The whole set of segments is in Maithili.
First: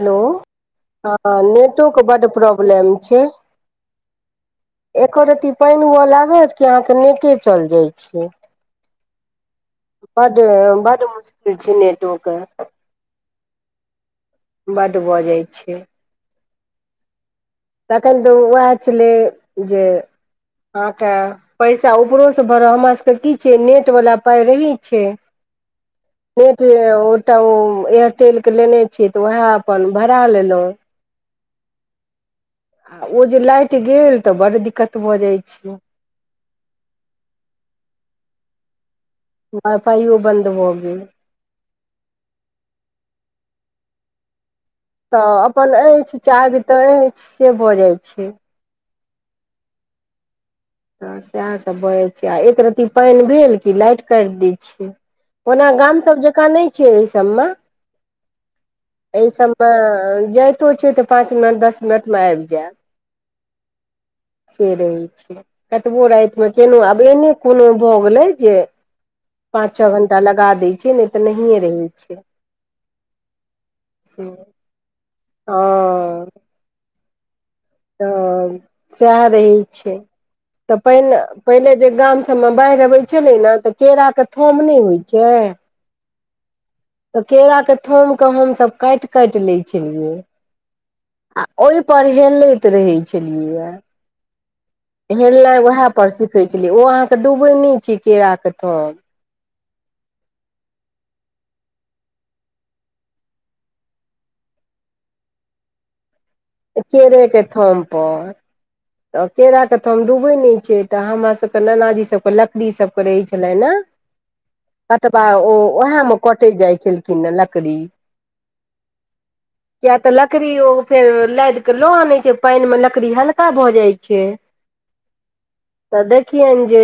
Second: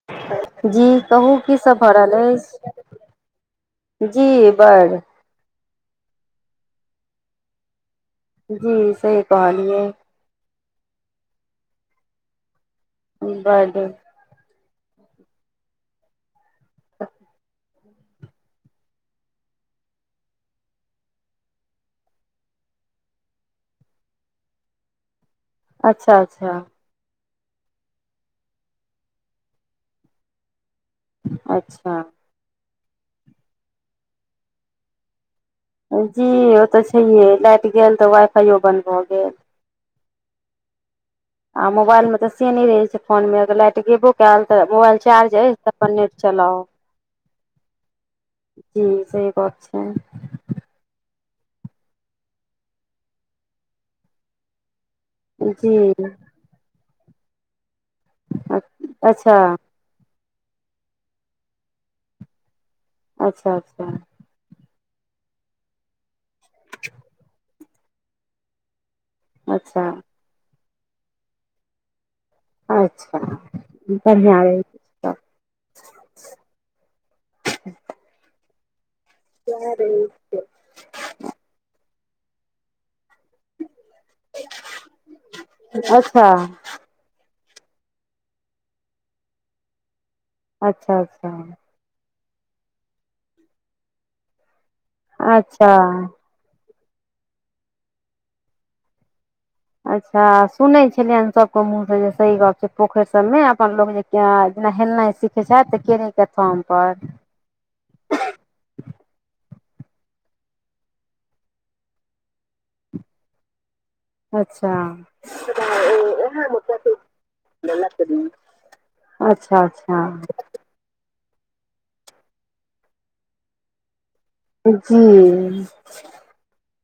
हेलो जी कहू हँ की सब नेटो भ के रहल बड अछि प्रॉब्लम जी बड़ एको रत्ति पानि हुअ लागत कि अहाँके नेटे चल जाइ छै जी सही कहलीये बड बड मुश्किल छै नेटो क बड बड भऽ जाइ छै तखन तऽ उएह छलै जे अहाँ कऽ पैसा ऊपरो सँ भराउ हमरा सबके की छै नेट वाला पाइ रहै छै अच्छा अच्छा नेट ओ तो ओ एयरटेलके लेने छियै तऽ वएह अपन भरा लेलै अच्छा ओ जे लइट गेल तऽ बड दिक्कत भऽ जाय छै जी ओ तऽ छैहे लाइट गेल तऽ वाइ फाइयो बंद भऽ गेल वाइ फाइयो बन्द भऽ गेल आ मोबाइल मे तऽ से नइ रहे छै फोन मे अगर लाइट गेबो कैल तऽ मोबाइल चार्ज तऽ अछि अपन नेट अछि चार्ज चलाउ तऽ अछि से भऽ जाइत छै जी सही बात छै तऽ सेहा सब भ जाइ छै आ एक रत्ती पानि भेल कि लाइट काटि दै छियै ओना गाम जी सभ जेकाँ नै छै एहि सभ म एहि अच्छा सबमे जाइतो छै तऽ पाँच मिनट दस मिनट मऽ आइब जायत अच्छा अच्छा से रहै छै कतबो रात मे केहनउ आब एने कोनो भ गेलै जे पाँच अच्छा छ घण्टा लगा दैत छै नहि तऽ नहिये रहैत छै अच्छा बढ़िया रहे ओ तब सएह रहै छै तऽ पाइन पहिने जे गाम सब मऽ बाढ़ि अबैत छलै ने तऽ केरा के थम नहि होइ छै अच्छा तऽ केराक के थोम के हमसभ काइट काइट लै छलियै अच्छा अच्छा आ ओहि पर हेलैत रहे छलियै य हेलनाइ ओहा अच्छा पर सिखै छलिए ओ अहाँके डूबे नै छै केरा के थम अच्छा सुनै छलियनि सबके मुँह से जे सही गप छै पोखर सभमे अपन लोग जे जे हेलनाई सिखे छै त केरे के थम पर एके थम पर त केरा कऽ थम डूबै नहि छै तऽ हमरासभके नानाजीसभके लकड़ीसभके रहै छलनि हँ अच्छा कटबा ओ उएहमे कटे जाइ छलखिन लकड़ी अच्छा अच्छा किया त लकड़ीयो फेर लाइद क लऽ आनै छै पाईन म लकड़ी हल्का भऽ जाइ छै जी त देखियैन जे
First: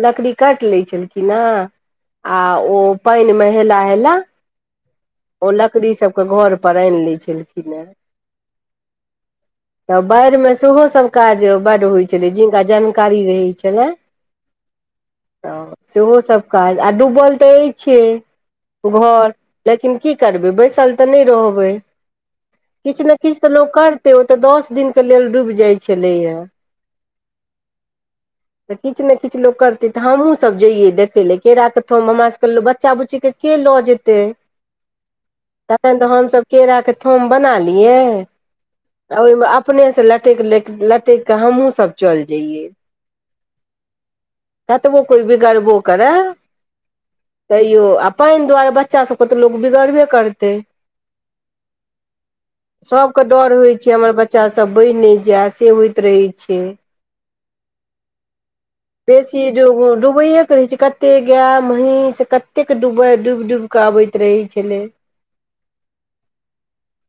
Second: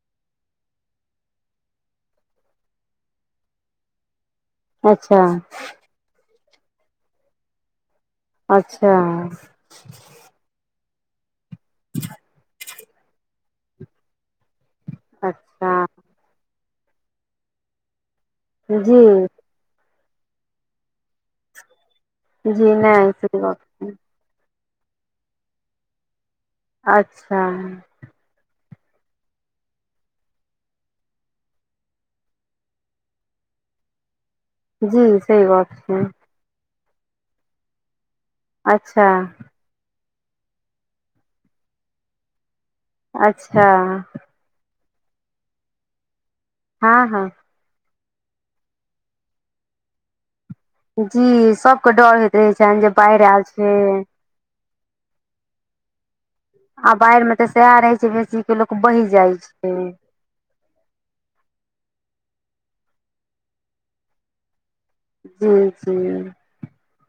लकड़ी काटि ले छलखिन है आ ओ पानि म हेला हेला अच्छा ओ लकड़ीसभ के घर पर आइन लै छलखिन ह अच्छा तऽ बाढ़ि मे सेहो सब काज बड होइ छलै जिनका जानकारी रहै छलै तऽ अच्छा सेहो सभ काज आ डूबल तऽ अछि जी घर लेकिन की करबै बैसल त नइ रहबै जी किछ नहि ने किछ सही त गप लोक छै करतै ओ त दस दिनके लेल डूब जाइ छलै य अच्छा [inaudible] तऽ किछ ले किछ लोक करतै तऽ हमहूँसभ जैयै देखय लेए केरा के थम हमरासभकेँ लोक बच्चा बुच्चीके के ल जेते जी सही गप तखन छै तऽ हमसभ केराके थोम बना लियै अच्छा ओहि अपने से लट लटकि कऽ हमहूँ सब चलि जइयै अच्छा कतवो कोई बिगरबो करै हँ हँ तैयो आ पानि दुआरे बच्चाभकेँ तऽ लोक बिगड़बे करतै जी सबके डर होइत रहे छनि जे बाढ़ि आयल छै बच्चा सब बन ने जाय से होइत रहै छै आ बाढ़ि मे तऽ सएह रह छै बेसी वह बेसी ज डुबैए क रहै छै कतेक गाय महीस से कतेक डूबैत डूबि डूबि कऽ आबैत रहै छलै जी जी [unintelligible]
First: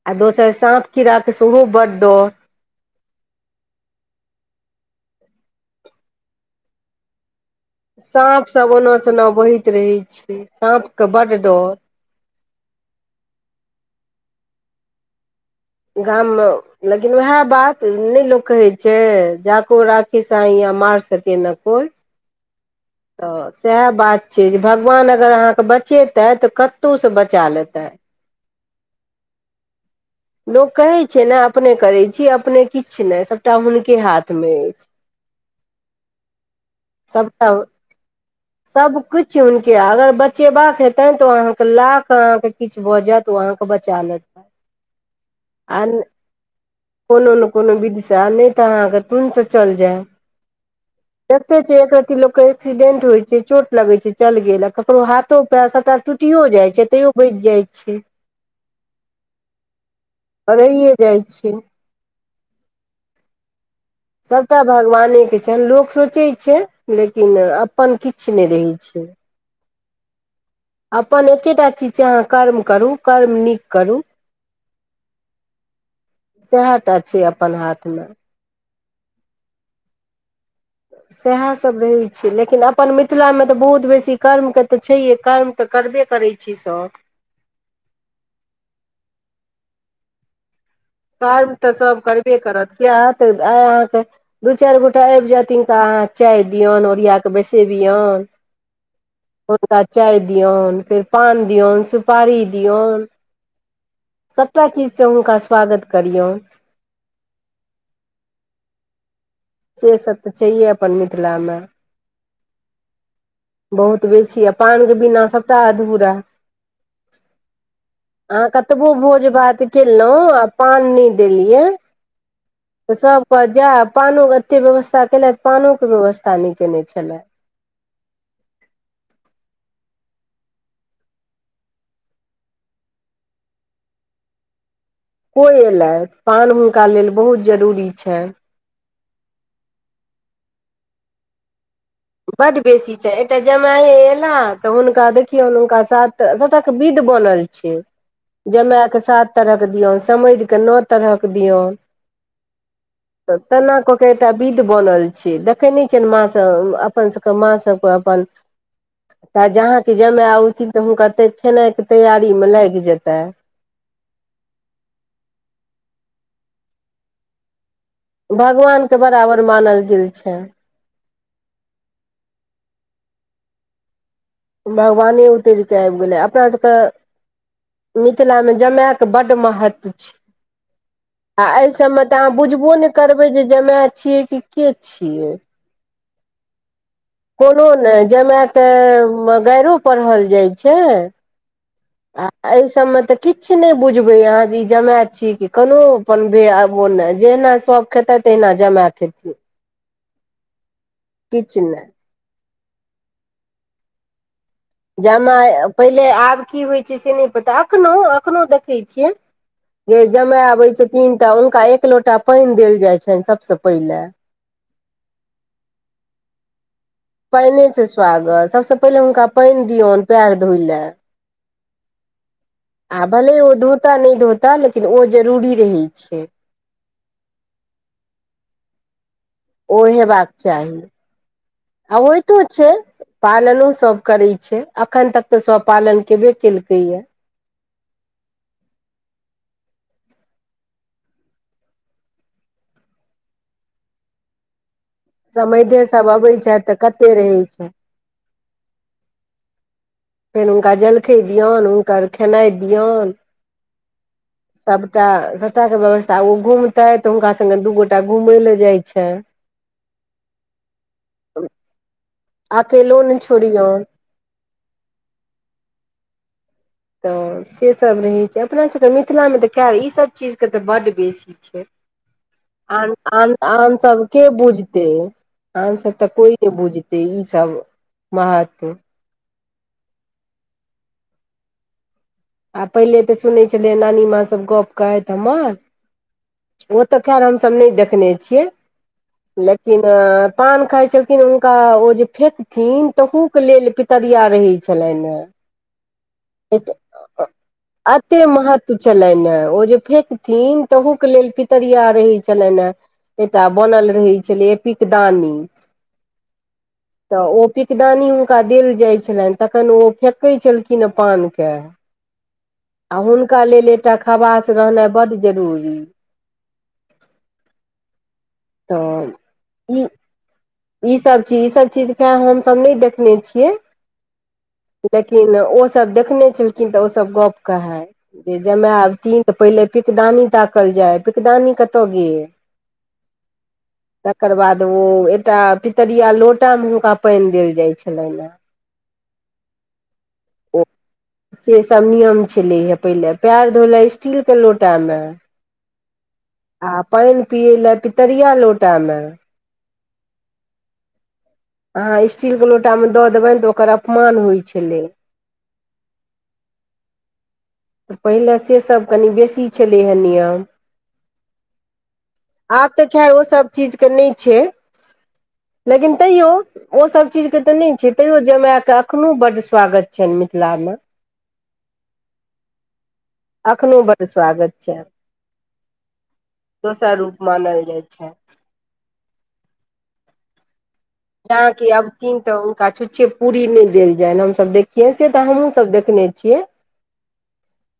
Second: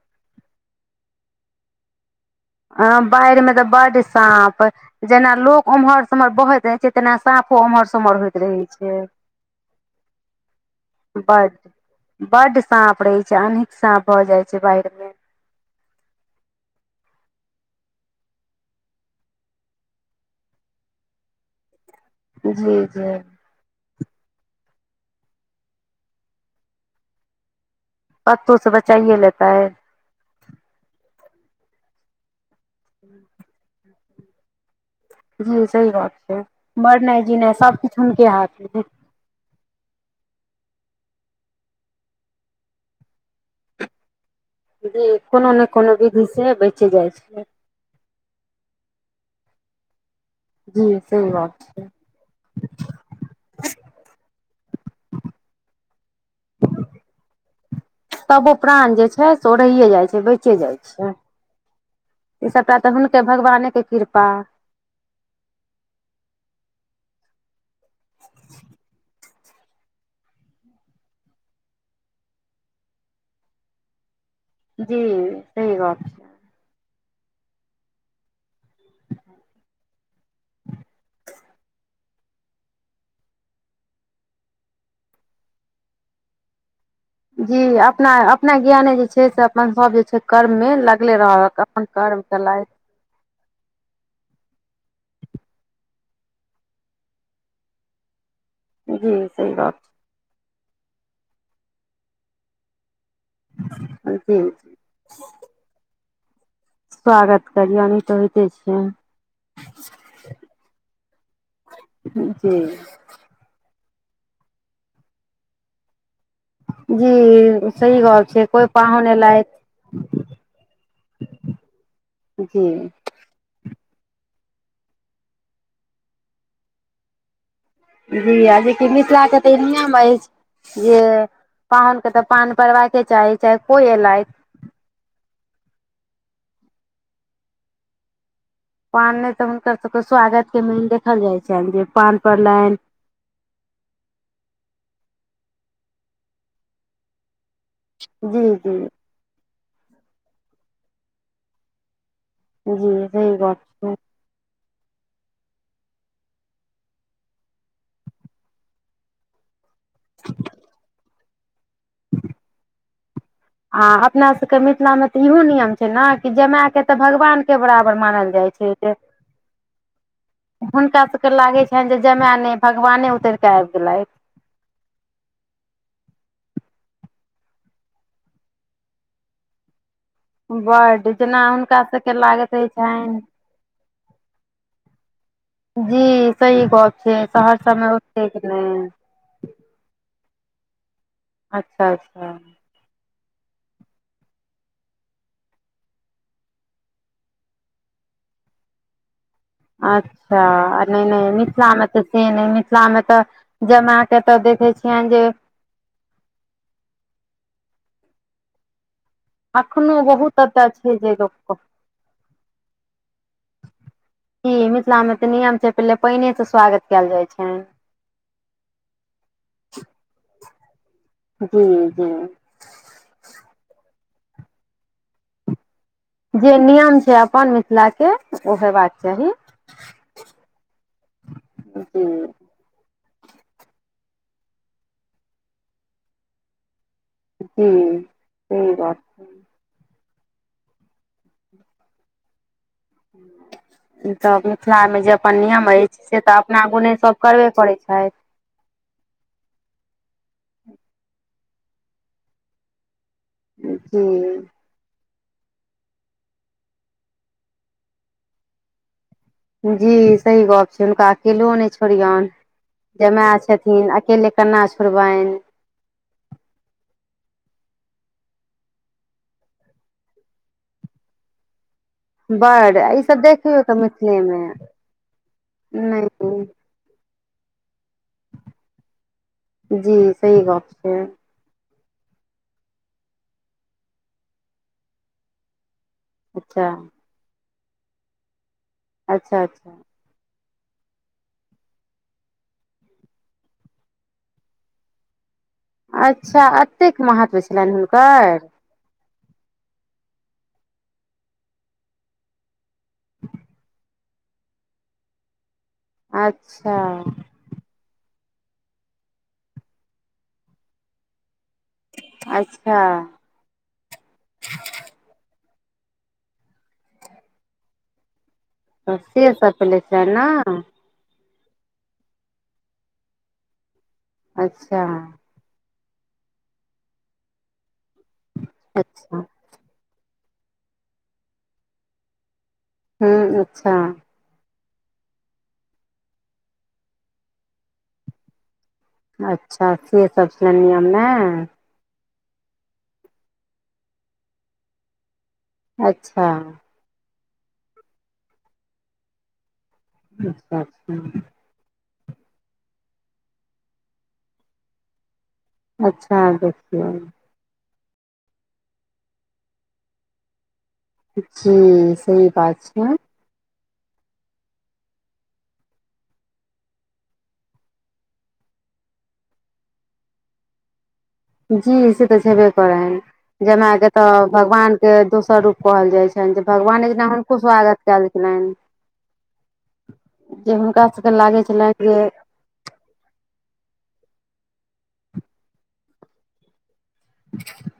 आ दोसर साँप कीड़ा के सेहो बड डर ह बाढ़ में त बड साँप जेना लोक उम्हर सेम्हर बहैत रहैत छै तेना साफो उम्हर सेम्हर होइत साँप रहै सब ओना छै सोना बहैत रहै छै साँपके बड्ड बड डर बड सााँप रहे छै अनेक साँप भए जाय छै बाढ़ में गाम में लेकिन उएह बात नहि लोक कहै छै जाको राखी साईया मार सके ने कोई जी जी सएह बात छै जे भगवान अगर अहाँके बचेतै तऽ कतहु से बचा लेतै पतो से बचाइए लेता है लोक कहैत छै ने अपने करैत छी अपने किछु नहि सभटा हुनके हाथमे अछि जी सही बात छै मरनाइ जीना सबकिछ हुनके हाथ में किछ हुनके अगर बचेबाक हेते त ओ अहाँके ला क अहाँके किछ भ जायत ओ अहाँके बचा लेत जी कोनो ने आ कोनो विधि से बच जाइ कोनो छै ने कोनो विधा नहि तऽ अहाँके तन्स चल जाय जी सही बात देखते छै छ लोक के एक्सीडेंट होइ छै चोट लगे छै चल गेल ककरो हाथो पेर सबटा टूटियो जाय छै तैयो बच जाइ छै तबो प्राण जे छै से ओ रहिए जाइ छै बचे जाइ छै ई सबटा त हुनके भगवाने के कृपा सबटा भगवाने के छन लोक सोचे छै लेकिन अपन किछ ने रहै छै अपन एकेटा चीज छै अहाँ कर्म करूँ कर्म नीक करूँ जी सही गोप सएह टा छै अपन हाथ मे सएह सब रहै छै लेकिन अपन मिथिलामे त बहुत बेसी कर्म के त छैहे कर्म त करबे करै छि सब जी अपना अपना ज्ञाने जे छै से अपन सब जे छै कर्म मे ल कर्म रहक त अपन सभ करबे करत किएत आय अहाँके दू चार गोटा आब जायथि हिनका अहाँ चाय दियन ओरिया क बैसेबियन हूॅ सही बात चाय दियऔन फेर पान दियऔन सुपारी दियऔन छै जी सभटा चीजसँ हुनका स्वागत करियौ स्वागत करियौ नहि तऽ होइते छै सेसभ त छैहे अपन मिथिलामे जी बहुत बेसी आ पान के बिना सभटा अधूरा जी सही गप अह छै कोइ कतबो पाहुन भोज भात एलथि केलहुँ आ पान नहि देलियै जी तऽ सभ जा पानो के एते व्यवस्था केलथि पानो के व्यवस्था न केने छला जी आज के मिथिलाके त ए नियाम अछि जे पाहुन के तऽ पान परड़बाके चाही चाहे कोई एलैथ कोई एयले पान हुनका लेल बहुत जरूरी छैन पान नहि तऽ हुनकर सभके स्वागत के मेन देखल जाइ छनि जे पान बड परलनि बेसी च एकटा जमाए एला त हुनका देखियौ हुनका साथ सटाके विध बनल छै जी जी जमाएके सात तरहक दियौ समैध कऽ नओ तरहक दियौ जी सही गप तेना कऽ छै के एकटा विध बनल छै देखै नहि छियनि म अपन सबके मा सकूँ अपन तऽ जहाँके जमा अउथिन तऽ हुनका तऽ खेनाइ के तैयारी मे लागि जेतै आ अपना सभके मिथिला मे तऽ इहो नियम छै न कि जमायके तऽ भगवान के बराबर मानल जाइ छै भगवान जे के बराबर मानल गेल छै हुनका सभके लागै छनि जे जमाय नहि भगवाने उतरि कऽ आबि गेलथि भगवाने उतरि कऽ आबि गेलै अपना सभके मिथिलामे जमायके बड महत्व छै बड आ जेना एहि हुनका सभमे सबके त अहाँ लागैत रहै बुझबो ने छनि करबै जे जमाए छियै कि के छियै जी सही बात कोनो ने जमा त गैरूप पढ़ल जाइ छै अच्छा आ अच्छा एहि सबमे तऽ किछु नहि बुझबै अहाँ जे ई जमाय छी कि कोनो अपन आब ने जेना सब आ त न जामायले आखेिय [unintelligible] अच्छा नहि नहि किछु मिथिला आमे नहि त से नहि मिथिला मे तऽ जमा के त देखे छी जमा पहिले आब की होइत छै से नहि पता एखनहु एखनहु देखै छियै एखनो जे जमाय बहुत एतय आबैत छै जे छथिन तऽ लोक हुनका एक लोटा पानि देल जाइत छनि सभसँ पहिले ईी मिथिला में ते नियम छै पहिले पानने से स्वागत कयल जाइ पानिए छनि छै स्वागत सभसँ पहिले हुनका पानि दियऔन पएर धोय ल हू हू आ भले ओ धोता नहि धोता लेकिन ओ जरूरी रहै छै जे नियम छै अपन मिथिला के ओ हेबाक चाही ओ हेबाक चाही आ जी ओहि तो छै पालनो सब करे छै अखन तक तऽ सब पालन केबे केलकै ये हू सही बात है तऽ मिथिलामे जे अपन नियम समैधे अछि सभ से अबै तऽ छथि अपना गुण कते सभ रहै करबे छै करैत छथि फेर हुनका जलखै दियऔनि हुनकर खेनाई दियऔन ह [unintelligible] [unintelligible] सभटा सभटा के व्यवस्था ओ घूमते तऽ हुनका संगे दू गोटा घूमेय लऽ जाई छै जी सही गप छै हुनका अकेलो नहि छोड़ियन अकेलो नहि जमाय छोड़ियौन छथिन अकेले केना छोड़बनि तऽ से सब रहै छै अपना सबके मिथिला मे तऽ ई सब चीज के तऽ बड बेसी छै बड आन ई सब आन देखियौ आन तऽ सब के मिथिलेमे बुझते आन सब तऽ कोई नहि बुझते ईसभ महत्व जी सही गप छै आ पहिले तऽ सुनै छलियै नानी माँ सब गप कहैत हमर अच्छा ओ तऽ खैर हम सब नहि देखने छियै अच्छा अच्छा लेकिन पान खाय छलखिन हुनका ओ जे फेेकथिन तहू के लेल पितरिया रहै छलनि ह अच्छा एतेक महत्व छलनि एते हुनकर महत्व छलनि हे ओ जे फेेकथिन तहूके लेल पितरिया रहै छलनि ह एकटा बनल रहै छलै ए पिकदानी अच्छा तऽ ओ पिक पीकदानी हुनका देल जाइत छलनि तखन ओ फेेकैत छलखिने पान के अच्छा आ हुनका लेल एकटा खवास रहनाइ बड जरूरी त तऽ से सब प ले छै ने [unintelligible] ई सब चीज ई सब चीज खेर हमसब नहि देखने छियै अच्छा लेकिन ओसभ देखने छलखिन तऽ ओसभ गप्प कहै जे अच्छा जमायबथिन तऽ पहिले पिकदानी ताकल जाय पिकदानी कतय गेल हूँ अच्छा तकर बाद ओ एकटा पितरिया लोटामे हुनका पानि देल जाइ छलनि हे अच्छा से सब छले ओ नियमे ने से सब नियम छलै हे पहिले पैड़ धोले स्टील के लोटा मे अच्छा आ पानि पियै लए पितरिया लोटामे अच्छा अच्छा [unintelligible] अहाँ स्टीलके लोटामे दऽ देबनि तऽ ओकर अपमान होइ छलै अच्छा देखियौ पहिले सेसभ कनि बेसी छलै हेँ नियम जी सही बात छै चीज के नहि छै लेकिन तैयो ओसभ चीजके तऽ नहि छै तैयो जमाएकेऽ एखनोहु बड्ड स्वागत छनि मिथिलामे जी से तऽ छैबे करैैन जमाय एखनो के बड्ड तऽ स्वागत छनि भगवानके दोसर रूप कहल जाई छनि जे भगवान एक दोसर दिना रूप हुनको मानल जाइ स्वागत चल छनि च लन [unintelligible] [inaudible] जे हुनकासे [unintelligible] जहाँ क अबथिन तऽ छुच्छे पूरी नहि देल जय हमस देखियै से तऽ हमहूँ सब देखने छियै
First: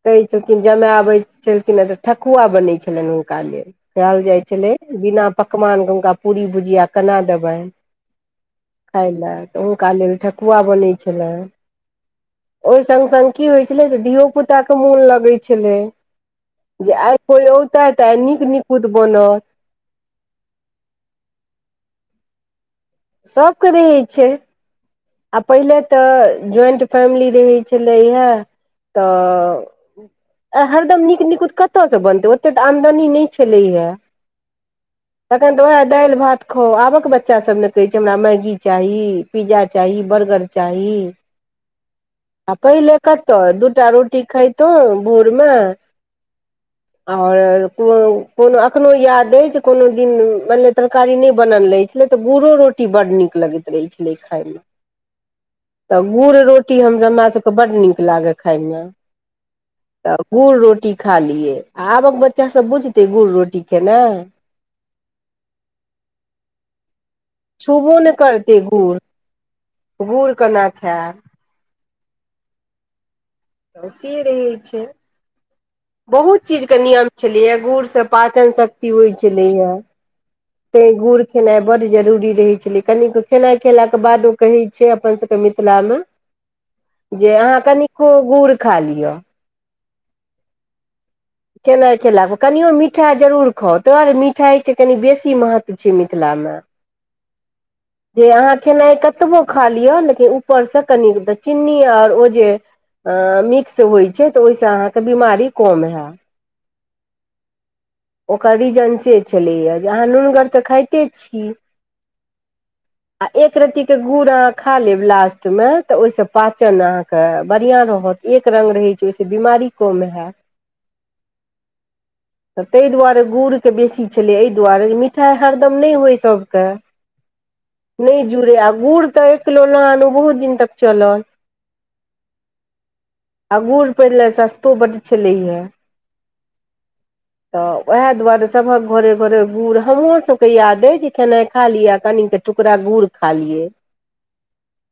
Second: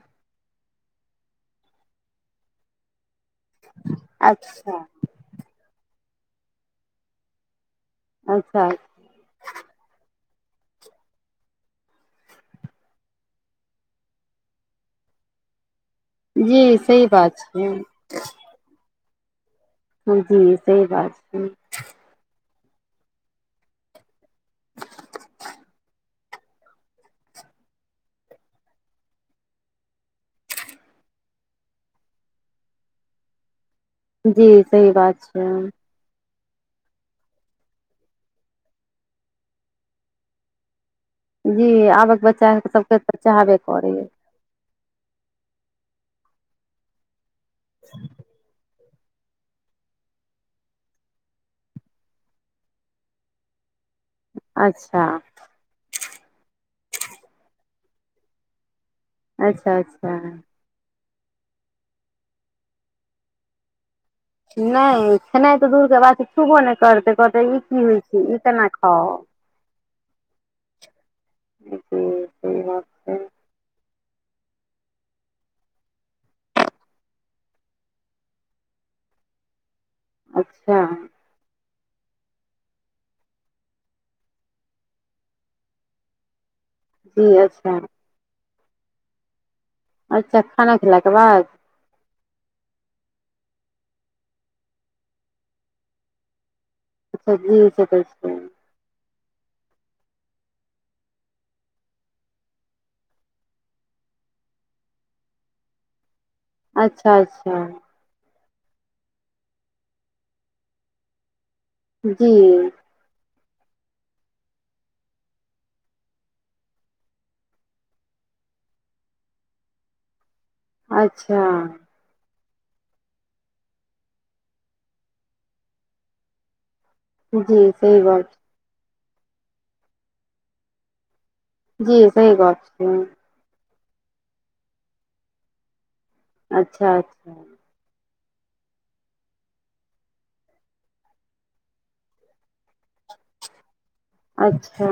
कहै छलखिन जमाय आबैत छलखिन हे तऽ ठकुआ बनै छलनि हुनका लेल कहयल जाइ छलै अच्छा बिना पकवानके हुनका पूरी भुजिया केना देबै अच्छा खाई लए तऽ हुनका लेल ठकुआ बनैत छलनि ओहि सग सग की होइ छलै तऽ धियोपुताके मोन लगै छलै जी जे सही आई बात कोई छै औताे तऽ आई झझ नीक नीपुत बनत जी जी सही बात छै [unintelligible] सबके रहै छै आ पहिल तऽ जॉइंट फैमिली रहै छलै हे तऽ हरदम नीक निकुत कतयसँ बनतै ओतेक तऽ आमदनी नहि छलै हे जी सही बात छै दालि भात खाउ आबक बच्चासभ ने कहैत छै हमरा मैगी चाही पिज्जा चाही बर्गर चाही जी आबक बच्चा आ पहिले सबके तऽ कतहु चाहबे दूटा करैय रोटी खाय तू बुरमे आओर को कोनो कखनो याद अछि जे कोनो दिन मान तरकारी नहि बनल रहै छलै तऽ गुड़ो रोटी बड न लग छल छलै खायमे अच्छा तऽ गुड़ रोटी हम हमरा सभके बड्ड नीक लागै खाायमे अच्छा अच्छा तऽ गुड़ रोटी खा लियै आबक बच्चा सब बुझतै गुड़ रोटी खेनाई नहि खेनाई तऽ दूर के बात छुबो नहि करतै ई की छुबो होइ नहि छै ई करतै केना कोअ खाउ गुड़ केना खायब हु हु सी रहै छै बहुत चीजके नियम छलैए गुड़सँ पाचन शक्ति होइ छलैए अच्छा त गुर [unintelligible] खेनाई बड जरूरी रहे छले कनो खेनाई खेलाक के बाद ओ कहे छै अपन सब के मिथिला मे जी जे अहाँ अच्छा कनिको गुड़ खा लिअ अच्छा खाना खेलाके बाद केनाई खेलाक कनिओ मिठा जरूर खाउ तोर मिठाईके कनि बेसी महत्व छै मिथिलामे अच्छा जी सब जे अहाँ खेनाइ कतबो खा लिअ लेकिन ऊपरसँ कनि चीन्नी आर ओ जे अ मिक्स होइ छै तऽ ओहिसँ अहाँके बीमारी कम हैत अच्छा अच्छा ओकर रीजन से छलैए जे अहाँ नूनगर तऽ खाइते छी जी आ एक रत्तीके गुड़ अहाँ खा लेब लास्ट मे तऽ ओहिसँ पाचन अहाँके बढ़िआं रहत एक रंग रहै छै ओहिस बीमारी कम हयत अच्छा तऽ ताहि दुआरे गुड़के बेसी छलै एहि दुआरे मिठाई हरदम नहि होइ सभके जी सही नहि गप जुड़े आ गुड़ तऽ एकिलो लहानो बहुत दिन तक चलल जी सही बात छै अगूर पहिले सस्तो बड छलै हे अच्छा अच्छा तऽ वएह दुआरे सभक घरे घरे गुढ़ हमहरो सबकेँ याद अ जे खेनाइ खा लिअ कनि क टुकरा गुड़ खा लियै अच्छा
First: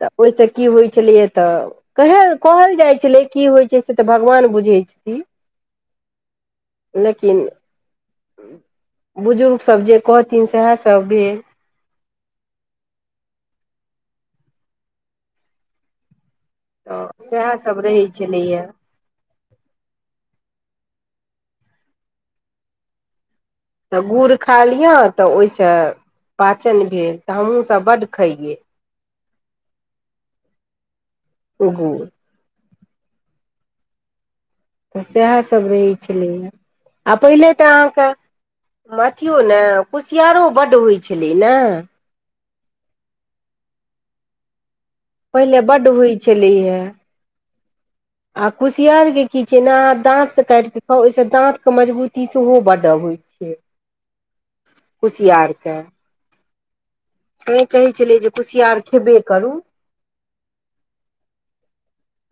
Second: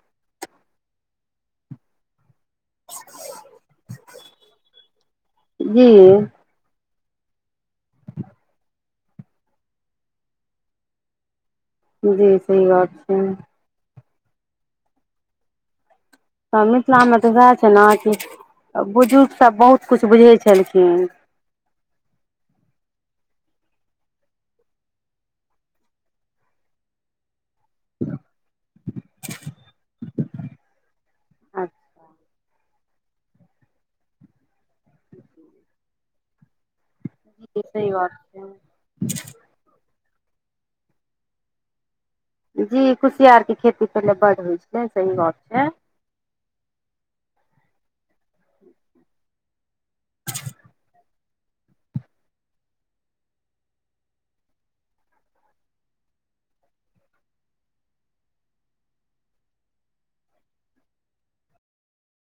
तऽ ओहिसँ की होइ छलियै तऽ कहय कहल जाइ छलै की होइत छै से तऽ भगवान बुझैत छथिन जी लेकिन बुजुर्गसभ जे कहथिन सएहसभ भेल जी सही बात छै त मिथिलामे तऽ वएह छै सएहसभ ने रहै कि छलैए बुजुर्गसभ बहुत किछु बुझै छलखिन तऽ गुड़ खा लिय तऽ ओहिसँ पाचन भेल तऽ हमहूँसभ बड्ड खइयै ओहो तऽ सएहसभ रहै छलैए आ पहिले तऽ सही अहाँके बात छै अथियो ने कुसियारो बड्ड होइत छलै ने जी कुसियार के खेती पहिले बड होइ छै सही बात पहिले छै बड्ड होइ छलै हे आ कुसियारके की छै ने अहाँ दाँतसँ काटि कऽ खाउ ओहिसँ दाँतके मजबूती सेहो बडत कुशियारके त कहै छलियै जे कुसियार खेबे करू